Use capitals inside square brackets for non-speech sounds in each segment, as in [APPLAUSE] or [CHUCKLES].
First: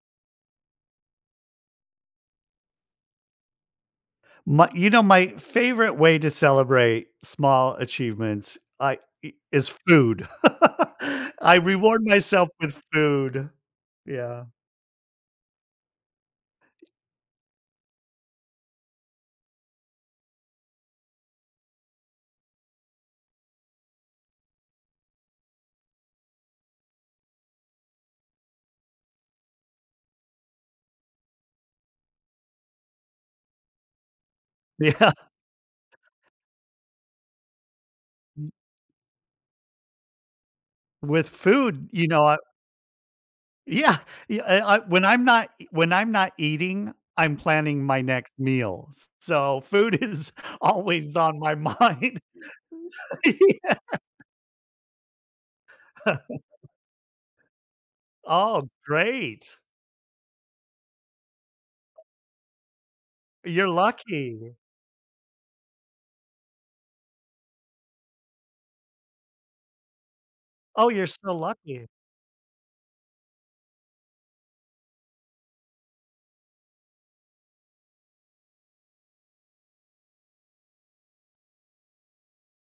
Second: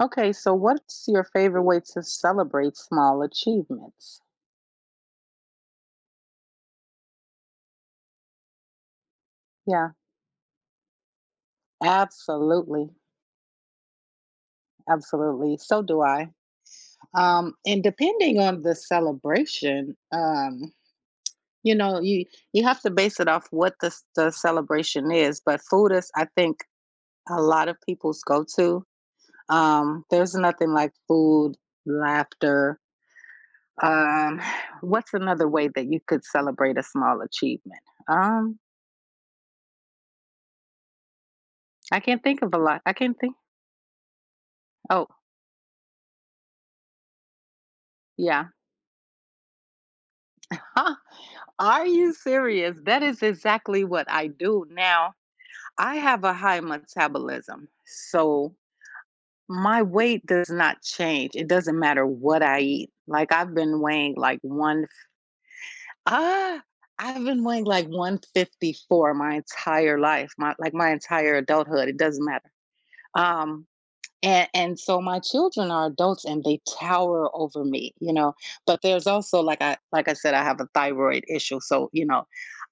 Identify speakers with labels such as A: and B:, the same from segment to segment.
A: Okay. So what's your favorite way to celebrate small achievements?
B: My you know, my favorite way to celebrate small achievements, I i is
A: Yeah.
B: food. [LAUGHS] I reward myself with
A: Absolutely.
B: food, yeah.
A: Absolutely, so do I, um, and depending on the celebration, um, you know, you you have to base it off what the s the celebration is, but, food is, I think, a lot of people's go-to. Um, there's nothing like food, laughter. Um,
B: Yeah.
A: what's another way that you could celebrate a small achievement?
B: Mm.
A: Um
B: With food,
A: I
B: you
A: can't
B: know I
A: think of a lot. I can't think.
B: Yeah, yeah, I I, when
A: Oh.
B: I'm not when I'm not eating, I'm planning my next
A: Yeah.
B: meals. So food is
A: [LAUGHS]
B: always on my
A: Are you
B: mind. [LAUGHS]
A: serious? That is
B: Yeah.
A: exactly what I do now. I have a high
B: [CHUCKLES]
A: metabolism, so
B: Oh, great.
A: my weight does not change. It doesn't matter what I eat. Like, I've
B: You're
A: been weighing, like,
B: lucky.
A: one ah, I've been weighing like 154 my entire life, my like,
B: Oh,
A: my
B: you're
A: entire
B: so lucky.
A: adulthood, it doesn't matter. Um, a and so my children are adults and they tower over me, you know, but, there's also, like, I like I said, I have a thyroid issue, so, you know,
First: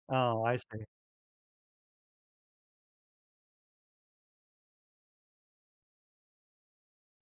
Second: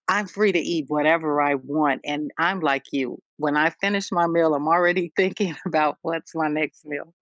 A: I'm
B: Oh,
A: free
B: I
A: to eat
B: see.
A: whatever I want, and I'm, like, you. When I finish my meal, I'm already thinking about what's my next meal.